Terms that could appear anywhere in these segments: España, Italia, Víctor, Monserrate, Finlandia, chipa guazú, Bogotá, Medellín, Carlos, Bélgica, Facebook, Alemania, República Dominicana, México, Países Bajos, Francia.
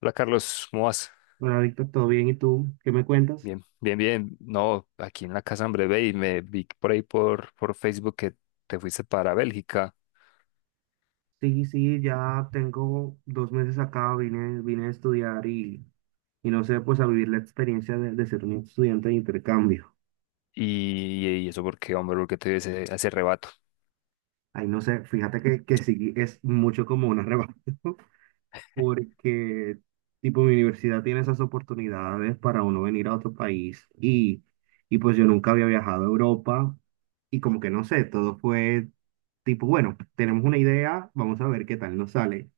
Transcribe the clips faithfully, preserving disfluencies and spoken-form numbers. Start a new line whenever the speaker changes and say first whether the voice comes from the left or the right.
left: Hola Carlos, ¿cómo vas?
right: Hola, Víctor, ¿todo bien? ¿Y tú? ¿Qué me cuentas?
left: Bien, bien, bien. No, aquí en la casa, hombre, ve y me vi por ahí por, por Facebook que te fuiste para Bélgica.
right: Sí, sí, ya tengo dos meses acá, vine, vine a estudiar y, y no sé, pues a vivir la experiencia de, de ser un estudiante de intercambio.
left: Y, y eso porque, hombre, porque te dio ese, ese rebato.
right: Ahí no sé, fíjate que, que sí es mucho como un arrebato, porque tipo mi universidad tiene esas oportunidades para uno venir a otro país y, y pues yo nunca había viajado a Europa y como que no sé, todo fue tipo, bueno, tenemos una idea, vamos a ver qué tal nos sale.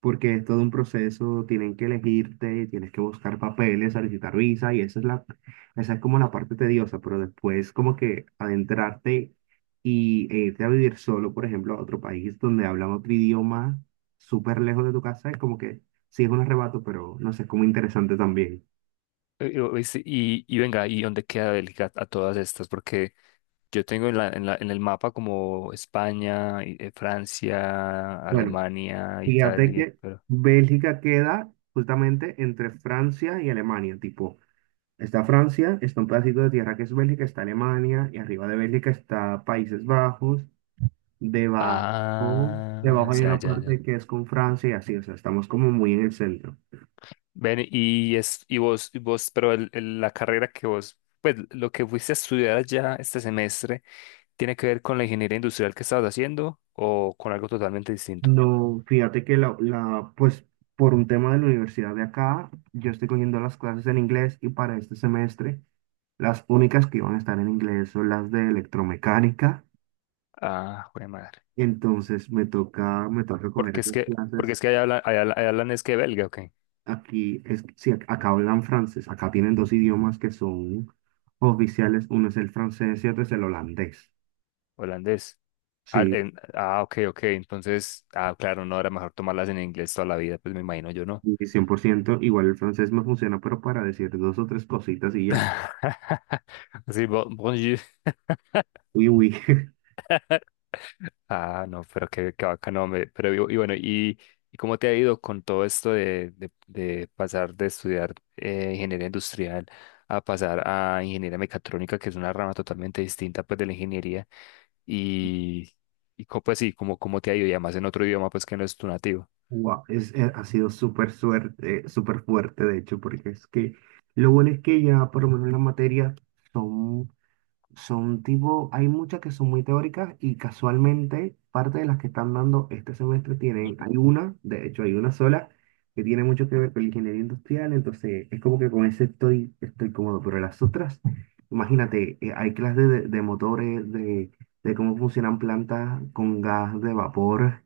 right: Porque es todo un proceso, tienen que elegirte, tienes que buscar papeles, solicitar visa y esa es la, esa es como la parte tediosa, pero después como que adentrarte y e irte a vivir solo, por ejemplo, a otro país donde hablan otro idioma súper lejos de tu casa, es como que sí es un arrebato, pero no sé, es como interesante también.
left: Eh, eh, oíste, Y, y venga, ¿y dónde queda Bélgica a todas estas? Porque yo tengo en la, en la- en el mapa como España, y- eh, Francia,
right: Bueno,
left: Alemania,
right: fíjate
left: Italia,
right: que
left: pero.
right: Bélgica queda justamente entre Francia y Alemania, tipo está Francia, está un pedacito de tierra que es Bélgica, está Alemania, y arriba de Bélgica está Países Bajos, debajo,
left: Ah,
right: debajo hay
left: ya,
right: una
left: ya,
right: parte
left: ya.
right: que es con Francia y así, o sea, estamos como muy en el centro.
left: Ven, y es, y vos, y vos, pero el- el- la carrera que vos, pues lo que fuiste a estudiar allá este semestre, ¿tiene que ver con la ingeniería industrial que estabas haciendo o con algo totalmente distinto?
right: No, fíjate que la, la, pues por un tema de la universidad de acá, yo estoy cogiendo las clases en inglés y para este semestre las únicas que iban a estar en inglés son las de electromecánica,
left: Ah, jue madre.
right: entonces me toca, me toca coger
left: Porque es
right: esas
left: que, porque
right: clases.
left: es que allá hablan, allá, allá hablan es que belga, ok,
right: Aquí, es, sí, ac- acá hablan francés, acá tienen dos idiomas que son oficiales, uno es el francés y otro es el holandés.
left: holandés. Ah,
right: Sí,
left: en- ah, ok, ok, entonces, ah, claro, no, era mejor tomarlas en inglés toda la vida, pues me imagino yo no.
right: y cien por ciento igual el francés me funciona, pero para decir dos o tres cositas y ya.
left: Así, bo- bonjour.
right: Uy, uy,
left: Ah, no, pero qué, qué bacano, hombre. Pero y, y bueno, y, ¿y cómo te ha ido con todo esto de, de, de pasar de estudiar eh, ingeniería industrial a pasar a ingeniería mecatrónica, que es una rama totalmente distinta pues de la ingeniería? Y, y co- pues sí, cómo, cómo te ha ido? Y además en otro idioma pues que no es tu nativo.
right: Guau, es, eh, ha sido súper suerte, súper fuerte, de hecho, porque es que lo bueno es que ya por lo menos las materias son Son Tipo, hay muchas que son muy teóricas y casualmente parte de las que están dando este semestre tienen, hay una, de hecho hay una sola, que tiene mucho que ver con la ingeniería industrial, entonces es como que con ese estoy, estoy, cómodo, pero las otras, imagínate, eh, hay clases de, de motores, de, de cómo funcionan plantas con gas de vapor,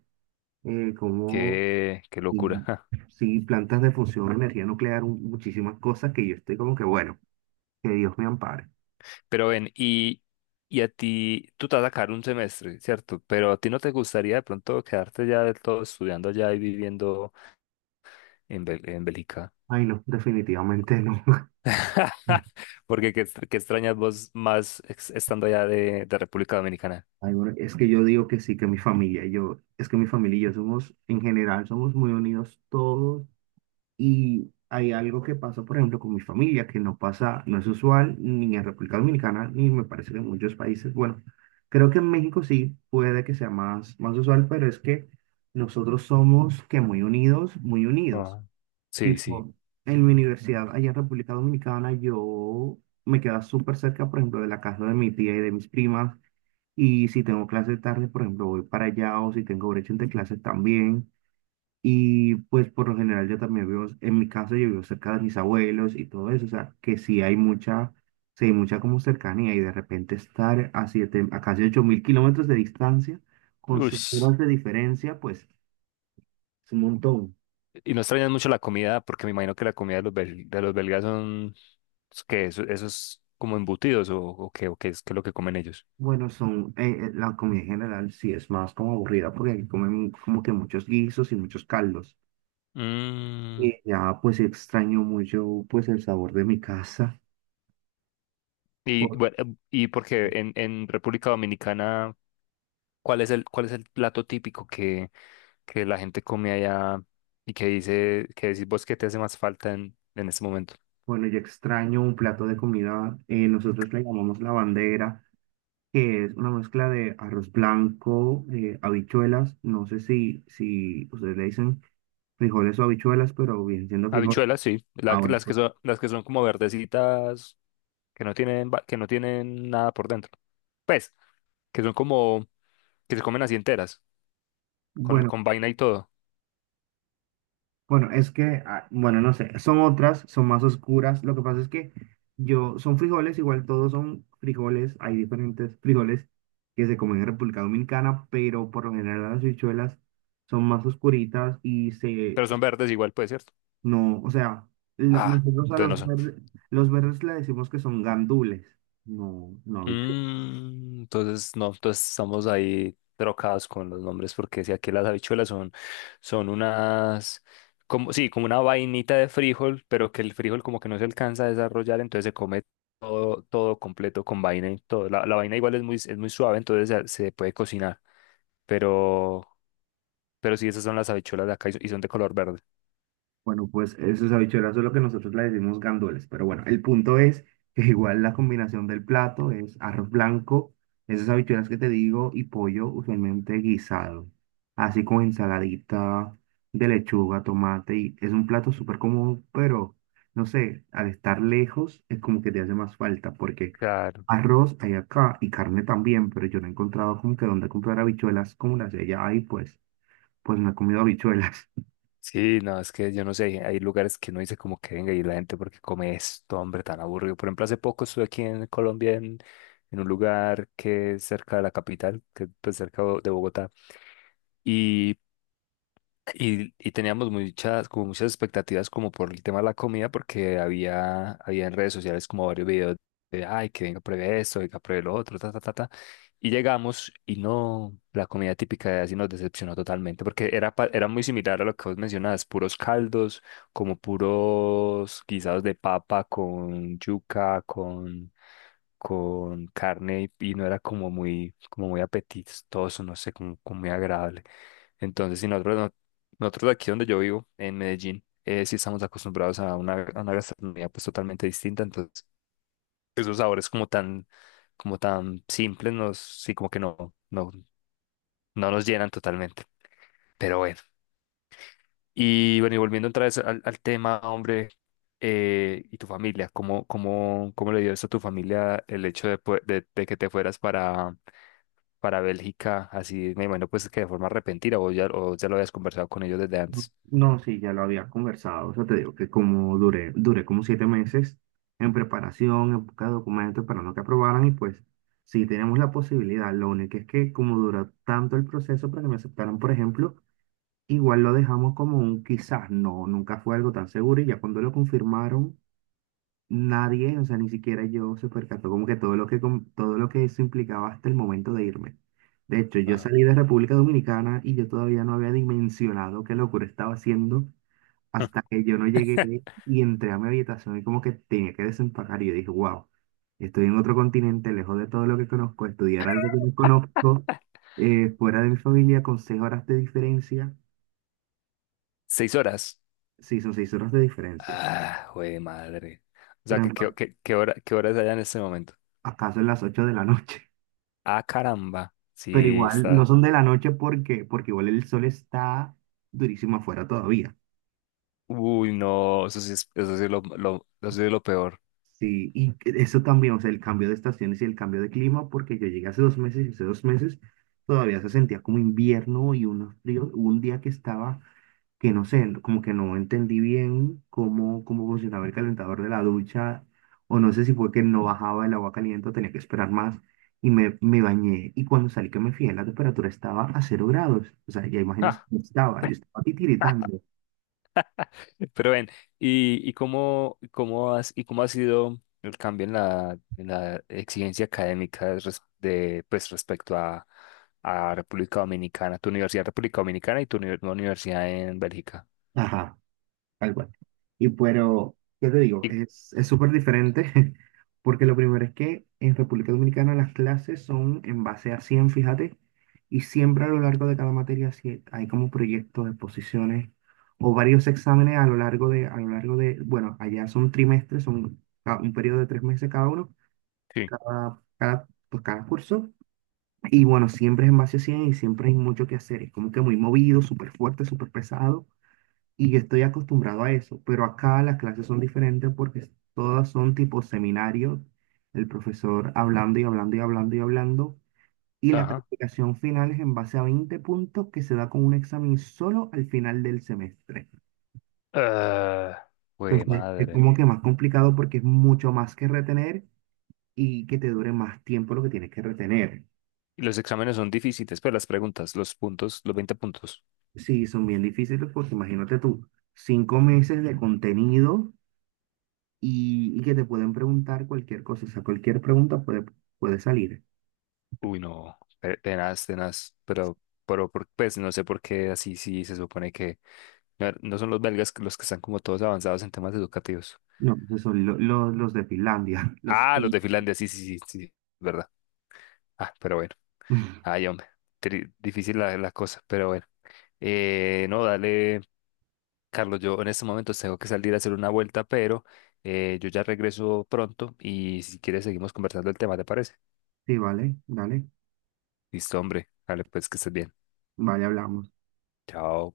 right: eh, cómo,
left: Qué, qué locura.
right: y,
left: Ja.
right: sí, plantas de función, energía nuclear, un- muchísimas cosas que yo estoy como que, bueno, que Dios me ampare.
left: Pero ven, y, y a ti, tú te vas a sacar un semestre, ¿cierto? Pero a ti no te gustaría de pronto quedarte ya del todo estudiando allá y viviendo en, Bel- en Bélgica.
right: Ay, no, definitivamente no.
left: Porque qué, ex- qué extrañas vos más ex- estando allá de, de República Dominicana.
right: Ay, bueno, es que yo digo que sí, que mi familia, yo, es que mi familia y yo somos, en general, somos muy unidos todos y hay algo que pasa, por ejemplo, con mi familia, que no pasa, no es usual ni en República Dominicana, ni me parece que en muchos países, bueno, creo que en México sí puede que sea más, más usual, pero es que nosotros somos que muy unidos, muy unidos.
left: Ah, sí, sí.
right: Tipo, en mi universidad, allá en República Dominicana, yo me quedaba súper cerca, por ejemplo, de la casa de mi tía y de mis primas. Y si tengo clase tarde, por ejemplo, voy para allá o si tengo brecha entre clases también. Y pues por lo general yo también vivo, en mi caso yo vivo cerca de mis abuelos y todo eso, o sea, que sí hay mucha, sí hay mucha como cercanía y de repente estar a siete, a casi ocho mil kilómetros de distancia, con seis
left: Ush.
right: horas de diferencia, pues es un montón.
left: ¿Y no extrañas mucho la comida? Porque me imagino que la comida de los, bel- de los belgas son, que eso, eso es como embutidos o, o qué, o qué es, qué es lo que comen ellos.
right: Bueno, son, eh, eh, la comida en general sí es más como aburrida porque aquí comen como que muchos guisos y muchos caldos.
left: Mm.
right: Y ya pues extraño mucho pues el sabor de mi casa.
left: Y
right: Bu-
left: bueno, em, y porque en, en República Dominicana, ¿cuál es el, cuál es el plato típico que, que la gente come allá y que dice, que decís vos que te hace más falta en, en este momento?
right: Bueno, yo extraño un plato de comida, eh, nosotros le llamamos la bandera, que es una mezcla de arroz blanco, eh, habichuelas, no sé si, si ustedes le dicen frijoles o habichuelas, pero bien siendo frijoles.
left: Habichuelas, sí.
right: Ah,
left: La
right: bueno,
left: las que
right: pues,
left: son, las que son como verdecitas, que no tienen, va- que no tienen nada por dentro. Pues, que son como, que se comen así enteras, con,
right: bueno,
left: con vaina y todo.
right: bueno, es que, ah, bueno, no sé, son otras, son más oscuras, lo que pasa es que yo, son frijoles, igual todos son frijoles, hay diferentes frijoles que se comen en República Dominicana, pero por lo general las habichuelas son más oscuritas y se.
left: Pero son verdes igual, pues, ¿cierto?
right: No, o sea, la-
left: Ah,
right: nosotros a
left: entonces no
right: los
left: son.
right: verdes, los verdes le decimos que son gandules, no, no habichuelas.
left: Mm, entonces, no, entonces estamos ahí trocados con los nombres, porque si aquí las habichuelas son, son unas, como, sí, como una vainita de frijol, pero que el frijol como que no se alcanza a desarrollar, entonces se come todo, todo completo con vaina y todo. La, la vaina igual es muy, es muy suave, entonces se, se puede cocinar, pero, pero sí, esas son las habichuelas de acá y son y son de color verde.
right: Bueno, pues esas habichuelas es lo que nosotros le decimos gandules, pero bueno, el punto es que igual la combinación del plato es arroz blanco, esas habichuelas que te digo, y pollo usualmente guisado, así como ensaladita de lechuga, tomate, y es un plato súper común, pero no sé, al estar lejos es como que te hace más falta, porque.
left: Claro.
right: Arroz hay acá y carne también, pero yo no he encontrado como que dónde comprar habichuelas como las de allá y pues, pues no he comido habichuelas.
left: Sí, no, es que yo no sé, hay hay lugares que no dice como que venga y la gente porque come esto, hombre, tan aburrido. Por ejemplo, hace poco estuve aquí en Colombia en, en un lugar que es cerca de la capital, que es pues, cerca de Bogotá, y y, y teníamos muchas, como muchas expectativas como por el tema de la comida, porque había, había en redes sociales como varios videos de, ay, que venga, pruebe esto, venga, pruebe lo otro, ta, ta, ta, ta. Y llegamos y no, la comida típica de así nos decepcionó totalmente, porque era, pa- era muy similar a lo que vos mencionabas, puros caldos, como puros guisados de papa con yuca, con, con carne, y, y no era como muy, como muy apetitoso, no sé, como como muy agradable. Entonces, si nosotros no nosotros aquí donde yo vivo, en Medellín, eh, sí estamos acostumbrados a una, a una gastronomía pues totalmente distinta, entonces esos sabores como tan, como tan simples nos, sí como que no, no, no nos llenan totalmente, pero bueno. Y bueno, y volviendo otra vez al, al tema, hombre, eh, y tu familia, ¿cómo, cómo, cómo le dio eso a tu familia el hecho de, pue- de, de que te fueras para, para Bélgica, así, me imagino pues que de forma repentina, o ya, o ya lo habías conversado con ellos desde
right: No,
left: antes?
right: no, sí, ya lo había conversado, o sea, te digo que como duré, duré como siete meses en preparación, en busca de documentos, esperando que aprobaran y pues sí tenemos la posibilidad, lo único es que como duró tanto el proceso para que me aceptaran, por ejemplo, igual lo dejamos como un quizás, no, nunca fue algo tan seguro y ya cuando lo confirmaron nadie, o sea, ni siquiera yo se percató como que todo lo que, com- todo lo que eso implicaba hasta el momento de irme. De hecho, yo
left: Ah.
right: salí de República Dominicana y yo todavía no había dimensionado qué locura estaba haciendo hasta que yo no llegué y entré a mi habitación y como que tenía que desempacar y yo dije, wow, estoy en otro continente, lejos de todo lo que conozco, estudiar algo que no conozco, eh, fuera de mi familia, con seis horas de diferencia.
left: Seis horas.
right: Sí, son seis horas de diferencia.
left: Ah, güey, madre. O
right: Por
left: sea, ¿qué, qué,
right: ejemplo,
left: qué, qué hora, qué horas allá en este momento?
right: ¿acaso en las ocho de la noche?
left: Ah, caramba.
right: Pero
left: Sí,
right: igual no
left: está.
right: son de la noche porque, porque igual el sol está durísimo afuera todavía.
left: Uy, no, eso sí es, eso sí es lo, lo- eso sí es lo peor.
right: Sí, y eso también, o sea, el cambio de estaciones y el cambio de clima, porque yo llegué hace dos meses y hace dos meses todavía se sentía como invierno y un frío, hubo un día que estaba que no sé, como que no entendí bien cómo, cómo, funcionaba el calentador de la ducha, o no sé si fue que no bajaba el agua caliente o tenía que esperar más, y me, me bañé, y cuando salí que me fijé, la temperatura estaba a cero grados, o sea, ya imaginas
left: Ah,
right: cómo estaba, yo estaba titiritando.
left: pero ven, ¿y, y cómo, cómo has, y cómo ha sido el cambio en la, en la exigencia académica res- de, pues, respecto a, a República Dominicana, tu universidad en República Dominicana y tu uni- nueva universidad en Bélgica?
right: Ajá. Tal cual. Y pero, ¿qué te digo?
left: Y-
right: Es, es súper diferente, porque lo primero es que en República Dominicana las clases son en base a cien, fíjate, y siempre a lo largo de cada materia sí hay como proyectos, exposiciones o varios exámenes a lo largo de, a lo largo de, bueno, allá son trimestres, son ca- un periodo de tres meses cada uno,
left: Sí.
right: cada, cada, pues cada curso, y bueno, siempre es en base a cien y siempre hay mucho que hacer, es como que muy movido, súper fuerte, súper pesado. Y yo estoy acostumbrado a eso, pero acá las clases son diferentes porque todas son tipo seminario, el profesor hablando y hablando y hablando y hablando, y la
left: Ajá.
right: calificación final es en base a veinte puntos que se da con un examen solo al final del semestre.
left: Ah, güey,
right: Entonces, es
left: madre.
right: como que más complicado porque es mucho más que retener y que te dure más tiempo lo que tienes que retener.
left: Y los exámenes son difíciles, pero las preguntas, los puntos, los veinte puntos.
right: Sí, son bien difíciles porque imagínate tú, cinco meses de contenido y, y que te pueden preguntar cualquier cosa, o sea, cualquier pregunta puede, puede salir.
left: Uy, no, pe- tenaz, tenaz, pero, pero por- pues no sé por qué así sí se supone que no, no son los belgas los que están como todos avanzados en temas educativos.
right: No, esos son lo- lo- los de Finlandia, los.
left: Ah, los
right: Sí,
left: de Finlandia, sí, sí, sí, sí, verdad. Ah, pero bueno, ay, hombre, tri- difícil la, la cosa, pero bueno. Eh, no, dale, Carlos, yo en este momento tengo que salir a hacer una vuelta, pero eh, yo ya regreso pronto y si quieres seguimos conversando el tema, ¿te parece?
right: Sí, vale, dale,
left: Listo, hombre. Dale, pues que estés bien.
right: vale, hablamos.
left: Chao.